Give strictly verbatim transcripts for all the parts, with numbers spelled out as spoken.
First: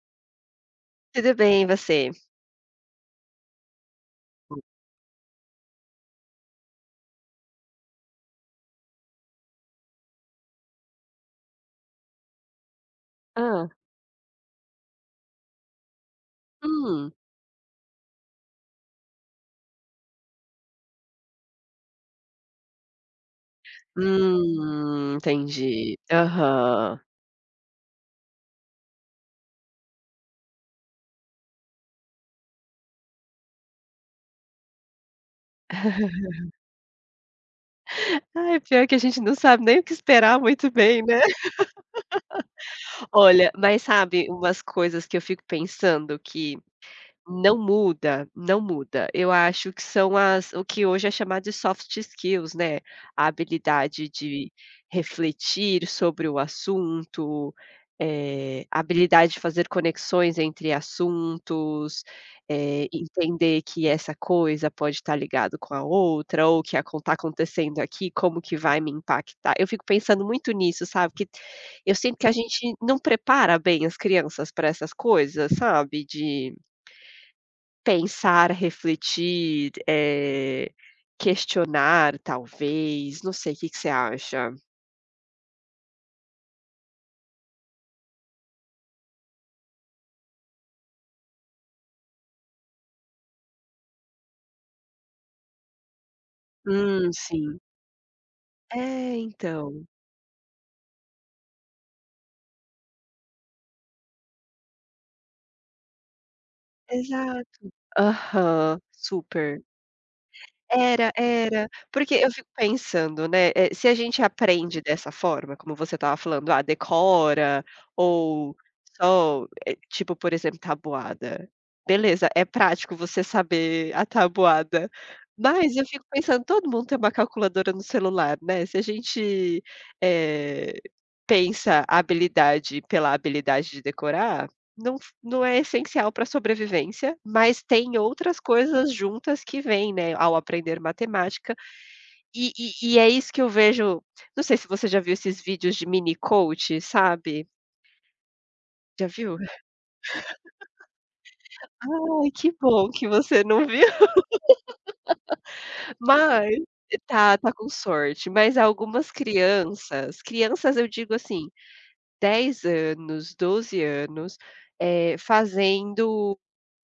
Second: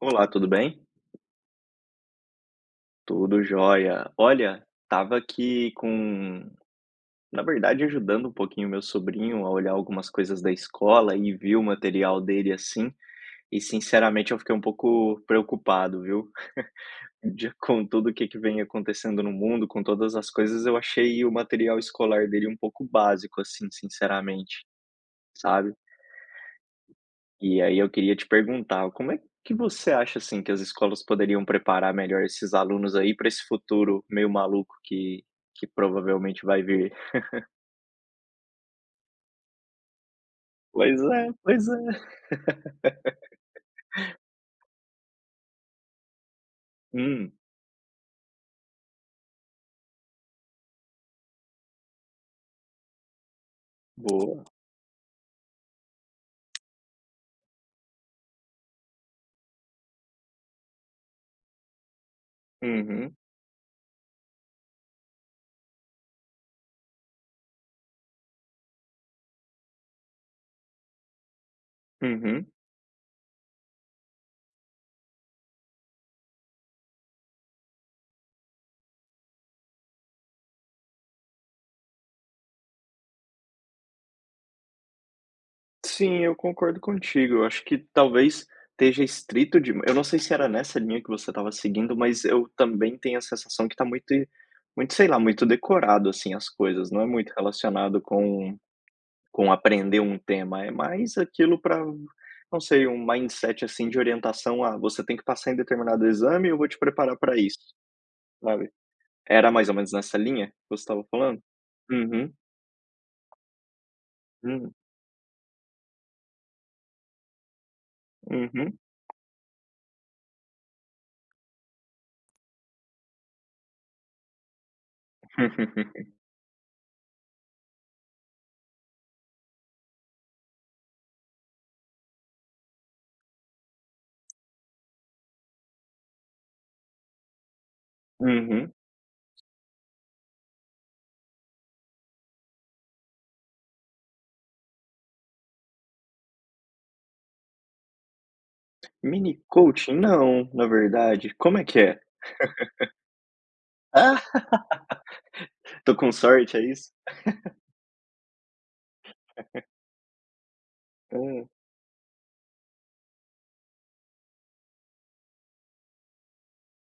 Olá, tudo bem? Tudo bem, e você? Tudo jóia. Olha, tava aqui com na verdade, ajudando um pouquinho meu sobrinho a olhar algumas coisas da escola e vi o material dele, assim, e Hã. sinceramente eu fiquei um pouco preocupado, viu, Hum. de com tudo o que que vem acontecendo no mundo, com todas as coisas, eu achei o material escolar dele um pouco básico, assim, sinceramente, Hum, sabe. entendi. Aham. E aí eu queria te perguntar, como é que você acha, assim, que as escolas poderiam preparar melhor esses alunos aí para esse futuro meio maluco que que provavelmente vai vir? Ai, pior que a gente não sabe nem o que esperar muito Pois bem, né. é, pois é. Olha, mas sabe umas coisas que eu fico pensando, que Hum, não muda, não muda. Eu acho que são as o que hoje é chamado de soft skills, né, a habilidade boa. de refletir sobre o assunto, eh, a habilidade de fazer conexões entre assuntos, eh, Uhum, entender que essa coisa pode estar ligada com a outra ou o que está acontecendo aqui, como que vai me impactar. Eu fico pensando muito nisso, sabe, que eu sinto que a uhum. gente não prepara bem as crianças para essas coisas, sabe, de pensar, refletir, eh, questionar talvez, não sei, o que que você acha? Sim, eu concordo contigo. Eu acho que talvez esteja estrito dema eu não sei se era nessa linha que você estava seguindo, mas eu também tenho a sensação que está muito muito, sei lá, muito decorado, assim, as coisas, não é Hum, muito sim. relacionado com. É, Com então. aprender um tema, é mais aquilo para, não sei, um mindset, assim, de orientação: "a você tem que passar em determinado exame e eu vou te preparar para isso", Exato. sabe. Aham, Era super. mais ou menos nessa linha que você estava Era, falando? era. Porque eu Uhum, fico pensando, né, eh, se a gente hum, aprende dessa forma, como você estava falando, ah, decora ou uhum. só, eh, tipo, por exemplo, tabuada. Beleza, é prático você saber a tabuada, mas eu fico pensando, todo mundo tem uma calculadora no celular, né. Se a gente, eh, pensa a habilidade pela habilidade de decorar, não não é essencial para a sobrevivência, mas tem outras Uhum. coisas juntas que vêm, né, ao aprender matemática. E e e é isso que eu vejo. Não sei se você já viu esses vídeos de mini coach, sabe? Já viu? Mini coaching? Não, na verdade. Como é que é? Ai, que bom que você não viu. Ah, tô com Mas sorte, é isso? tá, tá com sorte. Mas algumas crianças, crianças eu digo Hã. assim, dez anos, doze anos, eh, fazendo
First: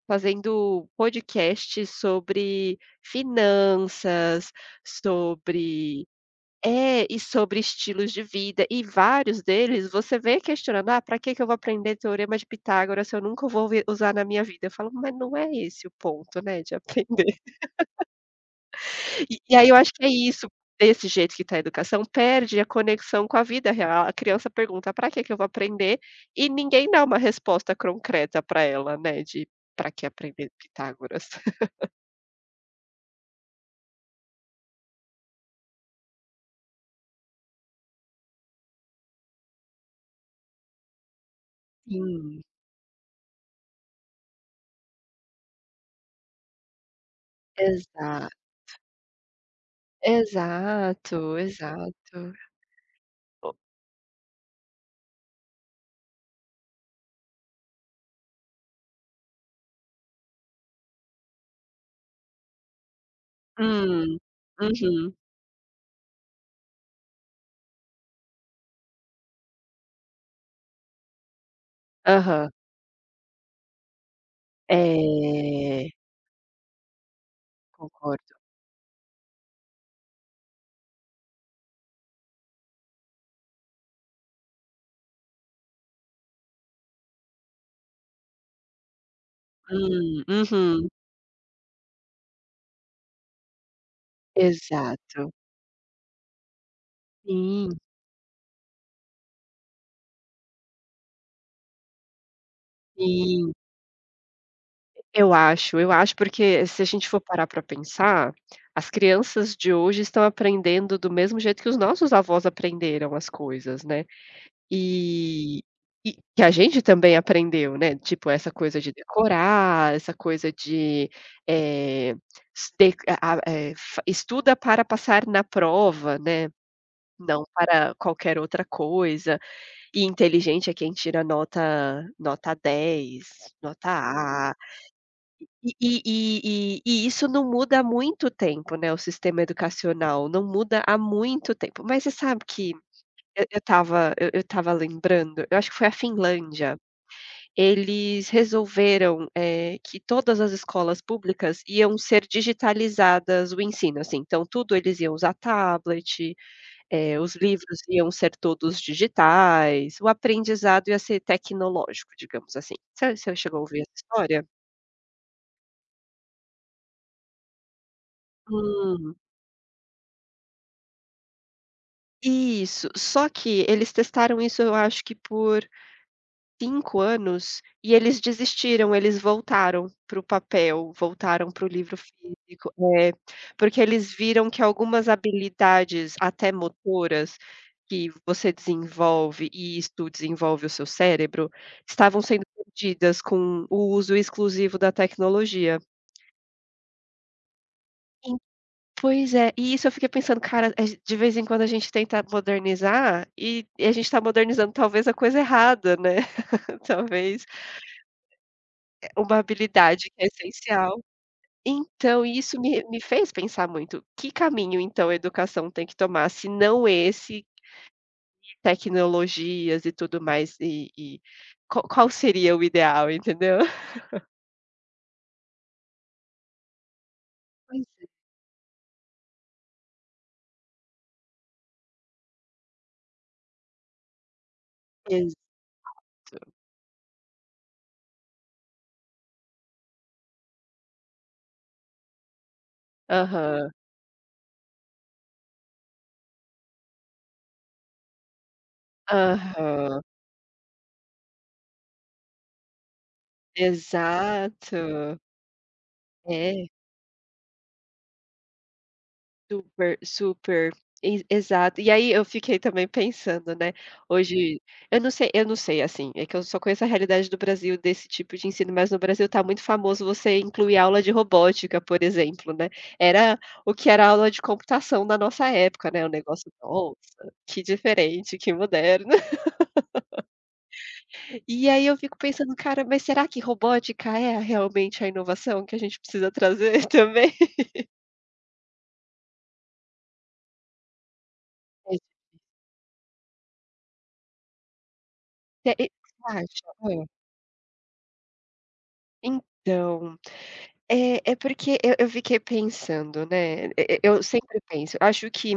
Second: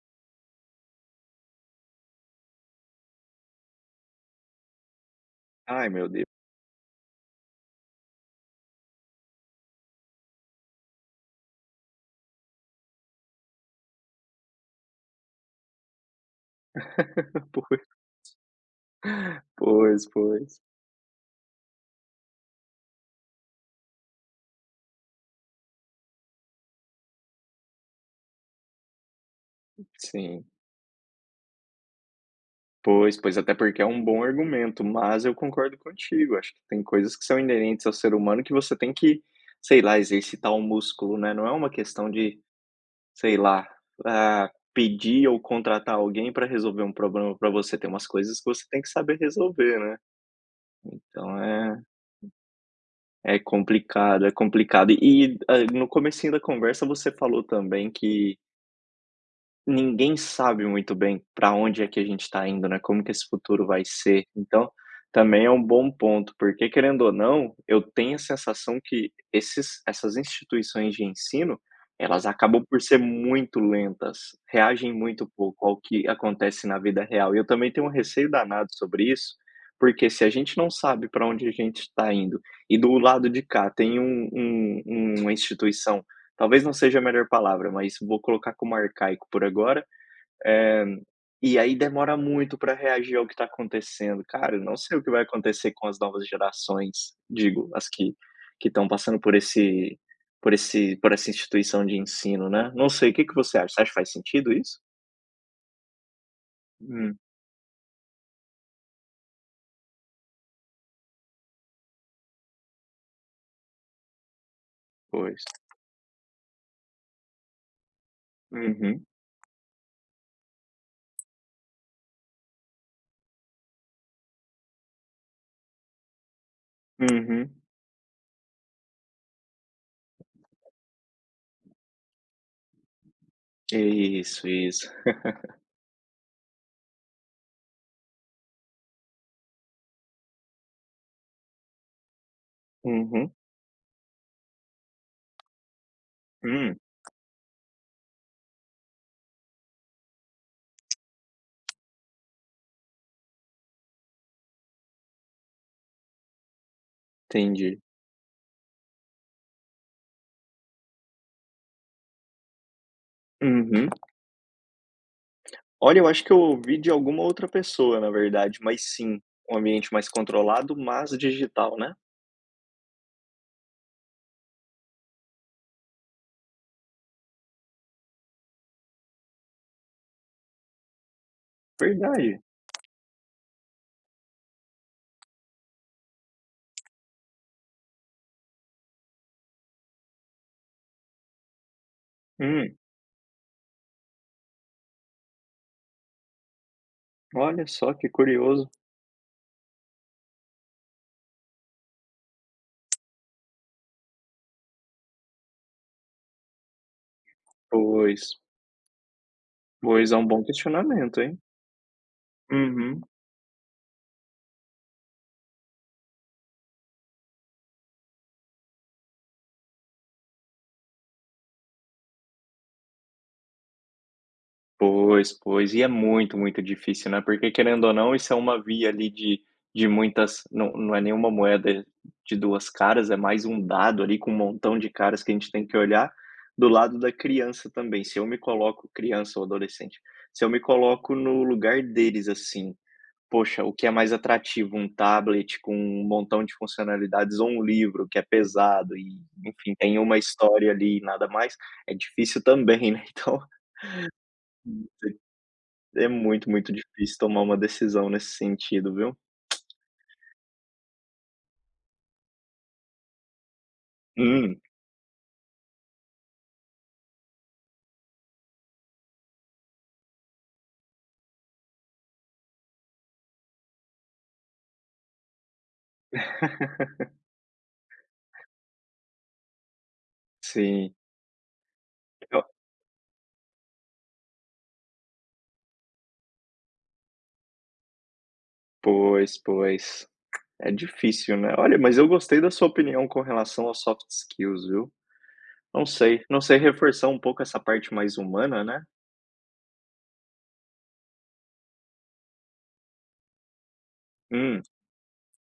fazendo podcasts sobre finanças, Ai, sobre meu Deus. é, e sobre estilos de vida. E vários deles você vem questionando: "Ah, para que que eu vou aprender teorema de Pitágoras se eu nunca vou vi usar na minha vida?" Eu falo: "Mas não é esse o ponto, né, de aprender." E e aí eu acho que Pois, pois, é isso. pois. Desse jeito que está a educação, perde a conexão com a vida real. A criança pergunta: para que que eu vou aprender? E ninguém dá uma resposta concreta para ela, né, de para que Sim. aprender Pitágoras. Pois, pois, até porque é um bom argumento, mas eu concordo contigo, acho que tem coisas que são inerentes ao ser humano que você tem que, sei lá, exercitar o músculo, né, não é uma questão de, Sim, sei lá, ah, pedir ou contratar alguém para resolver um problema para você, tem umas exa coisas que você tem que saber resolver, né. exato, Então é exato. é O complicado, é complicado. E, ah, no comecinho da conversa você falou também que, ninguém sabe muito bem para onde é que a gente está indo, né, como que esse futuro vai Hum, ser. Então, uhum, também é um bom ponto, porque querendo ou não, eu tenho a sensação que esses essas instituições de ensino, elas aham. acabam por ser muito lentas, reagem muito pouco ao É, que acontece na vida real. E eu também tenho um receio concordo. danado sobre isso, porque se a gente não sabe para onde a gente está indo, e do lado de cá tem um um uma instituição. Talvez não seja a melhor palavra, mas vou colocar como arcaico por agora, Hum, eh, uhum, e aí demora muito para reagir ao que está acontecendo. Cara, eu não sei o que vai exato. acontecer com as novas gerações, digo, Sim, as que que estão passando por esse por esse por essa instituição de ensino, né. Não sei, o que que sim. você acha? Você acha que faz sentido isso? Eu acho, eu acho, porque se a gente Hum, for parar pra pensar, as crianças de hoje estão aprendendo do mesmo jeito que os nossos avós aprenderam as coisas, né. pois. E e que a gente também aprendeu, né, tipo essa coisa de Uhum, decorar, essa coisa de, eh, s ter a a eh, fa estuda para passar na prova, né, não uhum. para qualquer outra coisa. E inteligente é quem tira nota nota dez, nota Isso, A, isso. e e e e e isso não muda há muito tempo, né, o sistema educacional, não muda há muito tempo. Mas você sabe que Uhum. eu eu estava eu eu estava lembrando, eu acho que foi a Hum, Finlândia, eles resolveram, eh, que todas as escolas públicas iam ser digitalizadas o ensino, assim, então tudo eles iam usar tablet, eh, os livros entendi. iam ser todos digitais, o aprendizado ia ser tecnológico, digamos assim. Você você chegou a ouvir Uhum. essa história? Olha, eu acho que eu ouvi de alguma outra pessoa, na verdade, mas Hum, sim, um ambiente mais controlado, mas digital, né? isso, só que eles testaram isso eu acho que por cinco anos, e eles desistiram, eles voltaram para o papel, voltaram para o livro Verdade. físico. É, porque eles viram que algumas habilidades, até motoras, que você desenvolve e isso desenvolve o seu cérebro, estavam sendo Hum, perdidas com o uso exclusivo da tecnologia. olha só que En curioso. Pois é, e isso eu fiquei pensando: "Cara, a gen de vez em quando a gente tenta modernizar, e e a gente está modernizando talvez a coisa errada, né, talvez Pois, uma habilidade pois é que um é bom essencial." questionamento, hein? Então, isso me me Uhum. fez pensar muito, que caminho então a educação tem que tomar, se não esse, tecnologias e tudo mais, e e qual qual seria o ideal, entendeu? Pois, pois. E é muito, muito difícil, né, porque Com querendo ou não, isso é uma via ali de de muitas, não não é nenhuma moeda de duas caras, é mais um dado ali com um montão de caras que a certeza. gente tem que olhar, do lado da criança também. Se eu me coloco criança ou adolescente, se eu me coloco no lugar deles, assim, poxa, Aham, o que é mais atrativo, um tablet com um montão de funcionalidades ou um livro que é pesado e, enfim, tem aham, uma história ali e nada mais, é difícil também, né, então exato, é muito, é. muito difícil tomar uma decisão nesse sentido, viu. Super, super. E exato. E aí eu fiquei também pensando, né, Hum, hoje eu não sei, eu não sei, assim, é que eu só conheço a realidade do Brasil desse tipo de ensino, mas no Brasil tá muito famoso você incluir aula de robótica, por exemplo, né. Era o que era aula de computação na nossa época, né, o negócio, nossa, que diferente, que moderno. sim. E aí eu fico Ó, pensando: "Cara, mas será que robótica é realmente a inovação que a gente precisa trazer também?" pois, pois. É difícil, né. Olha, mas eu gostei da sua opinião com relação aos soft skills, viu. É, Não é, sei, você não sei, acha? Hã. reforçar um pouco essa parte mais humana, né. Então, é, é porque eu eu fiquei pensando, né, e e- eu sempre Hum, penso, acho que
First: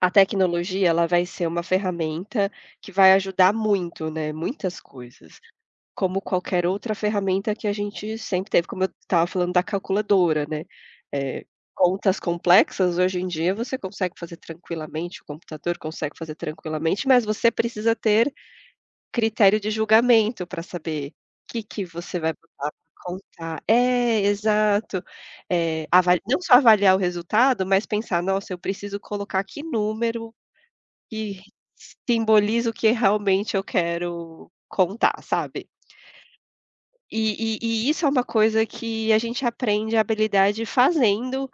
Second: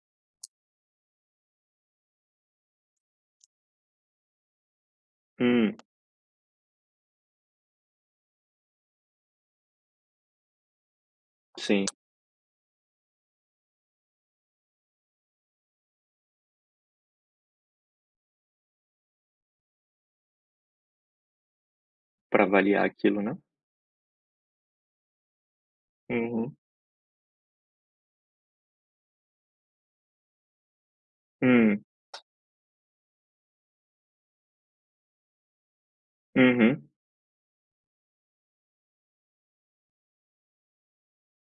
a tecnologia, ela vai ser uma ferramenta que vai ajudar muito, né, muitas coisas, hum, como qualquer outra ferramenta que a gente sempre teve, como eu estava falando da calculadora, né, eh, sim. contas complexas hoje em dia você consegue fazer tranquilamente, o computador consegue fazer tranquilamente, mas você precisa ter critério de julgamento para saber o que que você vai Para botar avaliar pra aquilo, né. contar. É, exato. Eh, avali Não só Uhum. avaliar o resultado, mas pensar: "Nossa, eu preciso colocar que número que Hum, simboliza o que realmente eu quero contar", sabe. uhum, E e e isso é uma coisa que a gente aprende a habilidade fazendo,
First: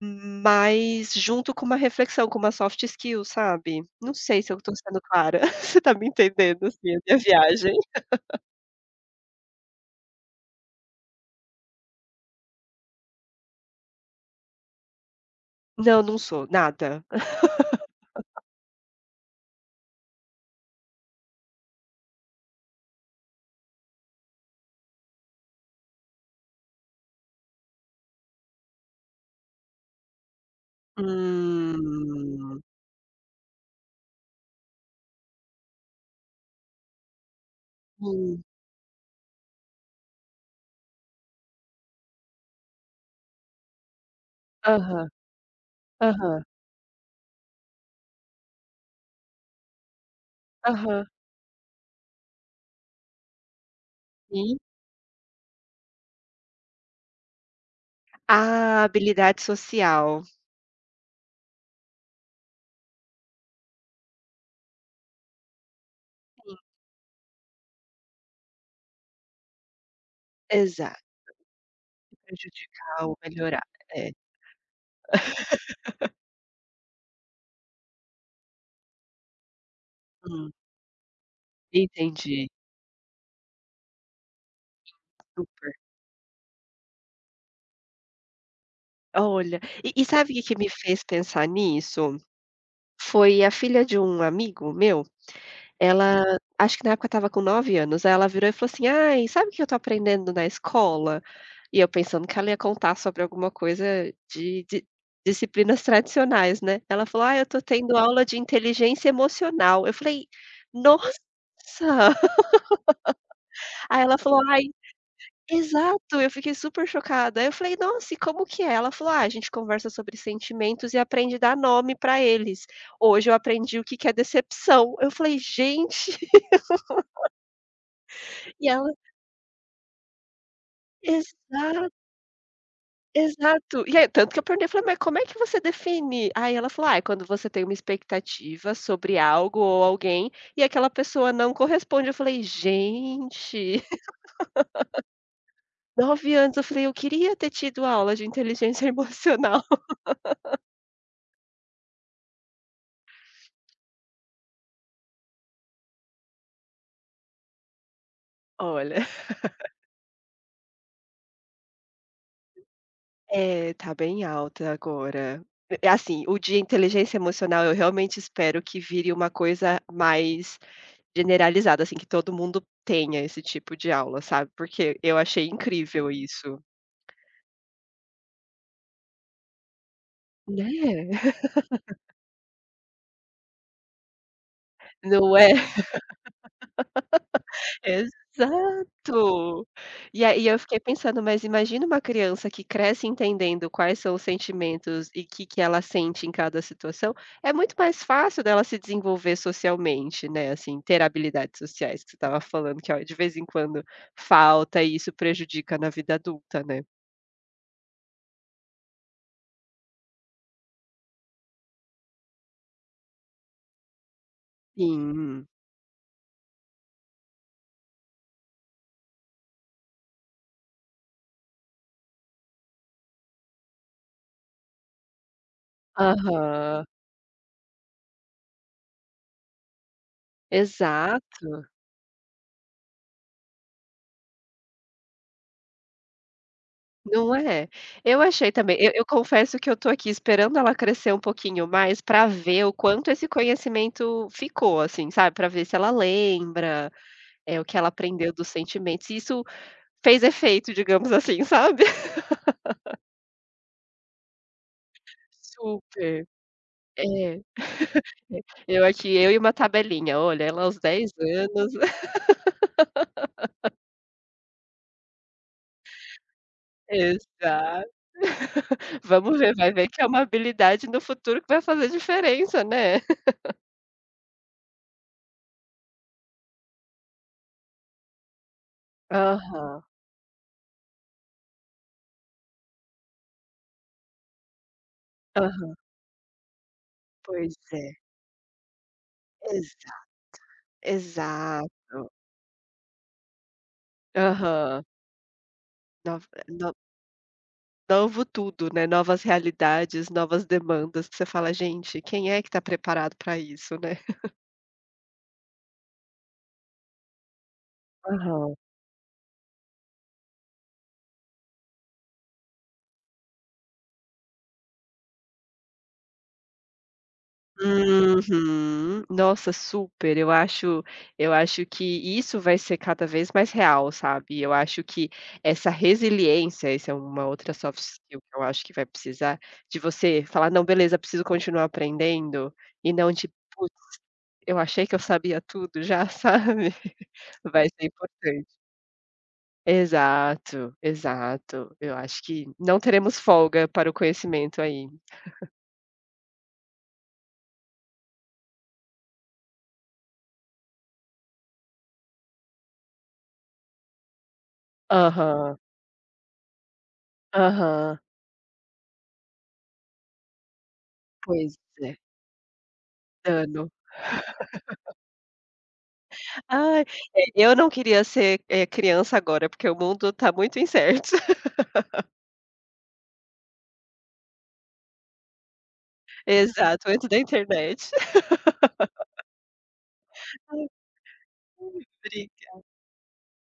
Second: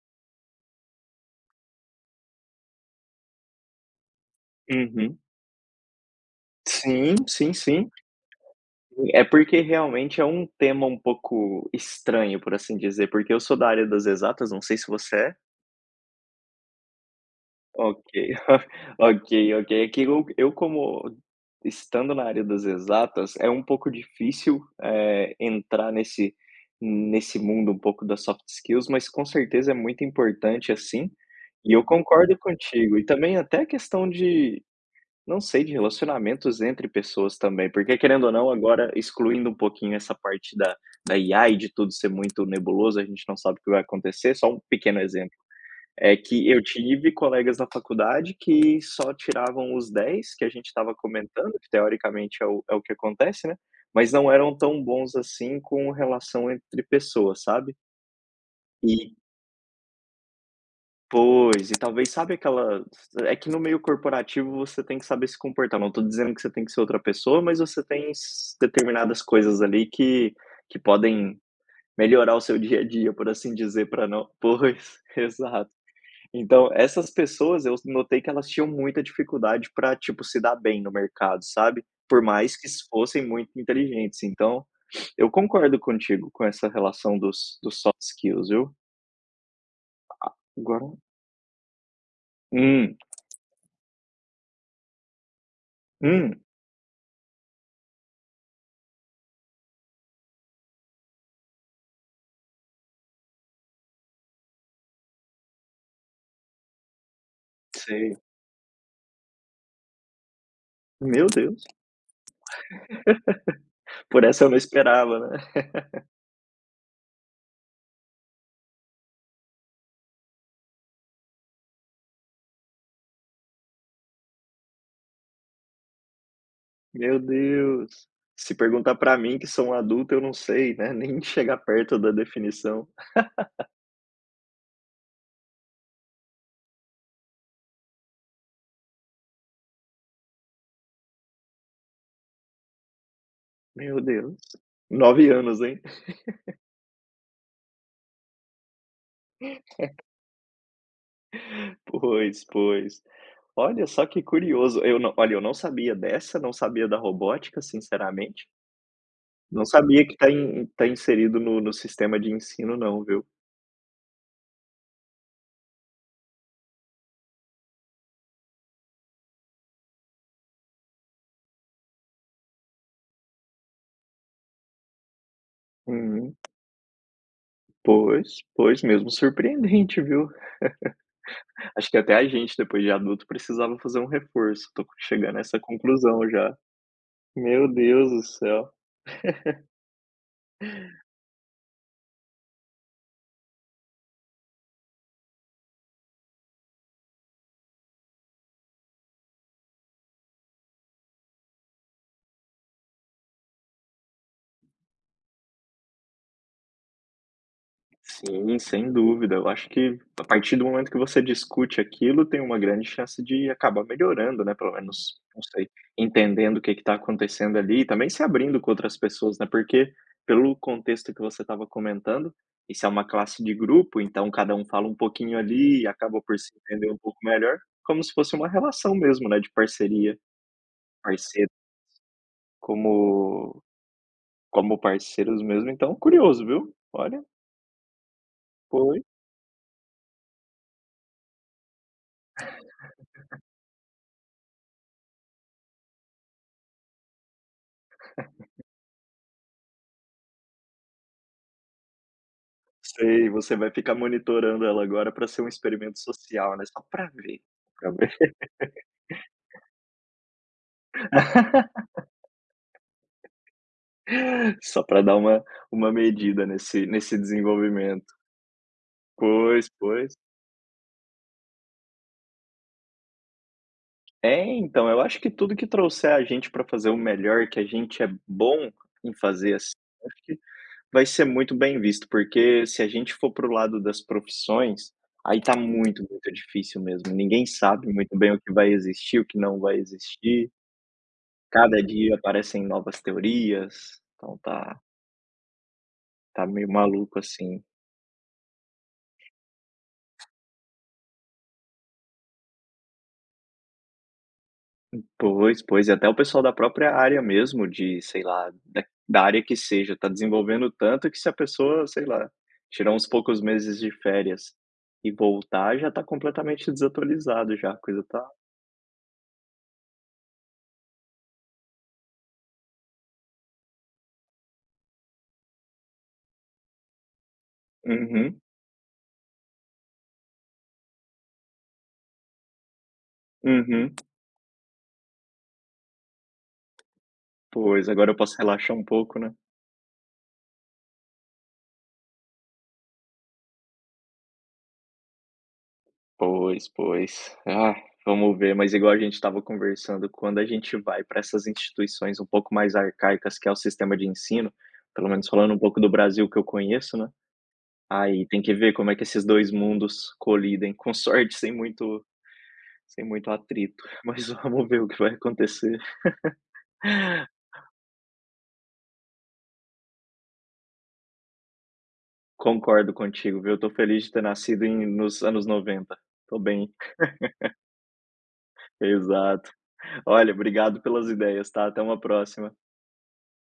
mas junto com uma reflexão, com uma soft skill, sabe. Não sei se eu estou sendo uhum. clara. Você está me entendendo, assim, a Sim, minha sim, viagem? sim. É porque realmente é um tema um pouco estranho, por assim dizer, porque eu sou da área das exatas, não sei se você é. Não, não sou, nada. Ok, ok, ok. É que eu eu como estando na área das exatas, é um pouco difícil, eh, entrar nesse nesse mundo um pouco das soft skills, mas com certeza é muito importante, assim, e eu concordo Hum, contigo. E também até a questão de, não sei, de relacionamentos entre pessoas também, porque querendo ou hum. não, agora excluindo um pouquinho essa parte da da I A e de tudo ser muito nebuloso, a gente não sabe o que vai acontecer, só um pequeno Aham, exemplo. É aham, que eu tive colegas na faculdade que só tiravam os dez que a gente estava aham. comentando, que teoricamente é o é o que acontece, né, mas não eram Sim. tão bons assim com relação entre pessoas, sabe. A E habilidade social. pois, e talvez sabe aquela, é que no meio corporativo você tem que saber se comportar, não estou dizendo que você Sim. tem que ser outra pessoa, mas você tem s determinadas coisas ali que que Exato, podem melhorar o seu dia a prejudicar dia, ou por assim melhorar. dizer, para É, não pois, exato. Então, essas pessoas eu notei que elas tinham muita dificuldade para tipo, se hum, dar bem no mercado, sabe, por entendi, mais que s- fossem muito inteligentes. Então, eu super. concordo contigo com essa relação dos dos soft skills, viu. Olha, e e sabe o que que me Agora fez pensar nisso? hum, Foi a filha de um amigo meu. Ela, hum, acho que na época, estava com nove anos. Aí ela virou e falou assim: "Ai, sabe o que eu tô aprendendo na escola?" E eu pensando que ela ia contar sobre alguma coisa de de disciplinas tradicionais, né. Ela falou: "Ah, eu tô tendo sei. aula de inteligência emocional." Eu falei: "Nossa!" Meu Deus, Aí ela por falou: essa eu não "Ai", esperava, né. exato, eu fiquei super chocada. Aí eu falei: "Nossa, e como que é?" Ela falou: "Ah, a gente conversa sobre sentimentos e aprende a dar nome pra eles. Hoje eu aprendi o que que é decepção." Eu falei: "Gente." Meu Deus. Se E ela perguntar pra mim que sou um adulto, eu não sei, né, nem chegar Exato. perto da definição. Exato. E aí tanto que eu perguntei, eu falei: "Mas como é que você define?" Aí ela falou: "Ah, é quando você tem uma expectativa sobre algo ou alguém, e aquela pessoa não corresponde." Eu falei: "Gente, Meu Deus, nove anos, hein. nove anos", eu falei: "Eu queria ter tido aula de inteligência emocional." Pois, pois. Olha só que curioso, eu não olha, eu não sabia dessa, não sabia da robótica, sinceramente. Olha, Não sabia que está in tá inserido no no sistema de ensino não, viu. é, tá bem alta agora. É assim, o de inteligência emocional eu realmente espero que vire uma coisa mais generalizada, assim, que todo mundo tenha esse tipo de aula, sabe, porque eu achei incrível Uhum. isso. Pois, pois mesmo, surpreendente, viu. Né? Acho que até a gente, depois de adulto, precisava fazer um reforço, tô Não chegando a é? essa conclusão já. Meu Deus do céu. Exato. E aí eu fiquei pensando, mas imagina uma criança que cresce entendendo quais são os sentimentos e que que ela sente em cada situação, é muito mais fácil dela se desenvolver socialmente, né, assim, ter habilidades sociais que você estava falando que, ó, de vez em quando falta e isso prejudica na vida adulta, né. Sim, sem dúvida. Eu acho que a partir do momento que você discute aquilo, tem uma grande chance de acabar melhorando, né, pelo menos, não Sim. sei, entendendo o que está acontecendo ali e também se abrindo com outras pessoas, né, porque pelo contexto que você estava comentando, isso é uma classe de grupo, então cada um fala um pouquinho ali e acaba por se Aham. entender um pouco melhor, como se fosse uma relação mesmo, né, de parceria, parceiro Exato. como como parceiros mesmo, então curioso, viu. Olha, Não é? Eu achei também. Eu eu foi confesso que eu tô aqui esperando ela crescer um pouquinho mais pra ver o quanto esse conhecimento ficou, assim, sabe, pra ver se ela lembra, eh, o que ela aprendeu dos sentimentos, se isso fez efeito, digamos assim, sabe. sei, você vai ficar monitorando ela agora para ser um experimento Super. social, né, só para É. ver, pra ver, Eu aqui, eu e uma tabelinha, olha, ela aos dez anos. só para dar uma uma medida nesse nesse Exato. desenvolvimento. Vamos ver, Pois, vai ver que é pois. uma habilidade no futuro que vai fazer diferença, né. É, então, eu acho que tudo que trouxer a gente para fazer o melhor que a gente é bom em fazer, assim, Aham, acho que vai ser muito bem visto, porque se a gente for pro lado das profissões, aí tá aham. muito, muito difícil mesmo. Ninguém Pois é. sabe muito bem o que vai existir, o que não vai Exa existir. Cada Exato. dia aparecem novas teorias, então tá Aham. Nov tá meio no maluco, assim. Novo tudo, né, novas realidades, novas demandas que você fala: "Gente, quem é que tá preparado para isso, né?" Pois, pois, e até o pessoal da própria área mesmo de, sei lá, Aham. da da área que seja, tá desenvolvendo tanto que se a pessoa, sei lá, tirar uns poucos meses de férias e voltar, já tá completamente desatualizado já, a coisa tá. Uhum. Nossa, super. Eu acho eu acho que isso vai ser cada vez mais real, sabe. Eu acho que essa resiliência, essa é uma outra soft skill que Uhum, eu acho que vai precisar, de você falar: "Não, beleza, preciso continuar aprendendo", e não de: "Putz, uhum. eu achei que eu sabia tudo já", sabe. Vai ser Pois, agora eu posso importante. relaxar um pouco, né. Exato, exato. Eu acho que não teremos folga para o conhecimento aí. Pois, pois. Ah, vamos ver, mas igual a gente estava conversando, quando a gente vai para essas instituições um pouco mais arcaicas, que é o sistema de ensino, pelo menos falando Aham, um pouco do Brasil que eu conheço, né, aham. aí tem que ver como é que esses dois mundos colidem, com sorte, sem Pois é, muito sem muito dano. atrito, mas vamos ver o que vai acontecer. Ai, é, eu não queria ser, eh, criança agora, porque o mundo tá muito incerto. Concordo contigo, viu, estou feliz de ter nascido em nos anos noventa. Estou bem. Exato, antes da internet. Exato. Olha, Ai, obrigado pelas ideias, tá, até uma próxima.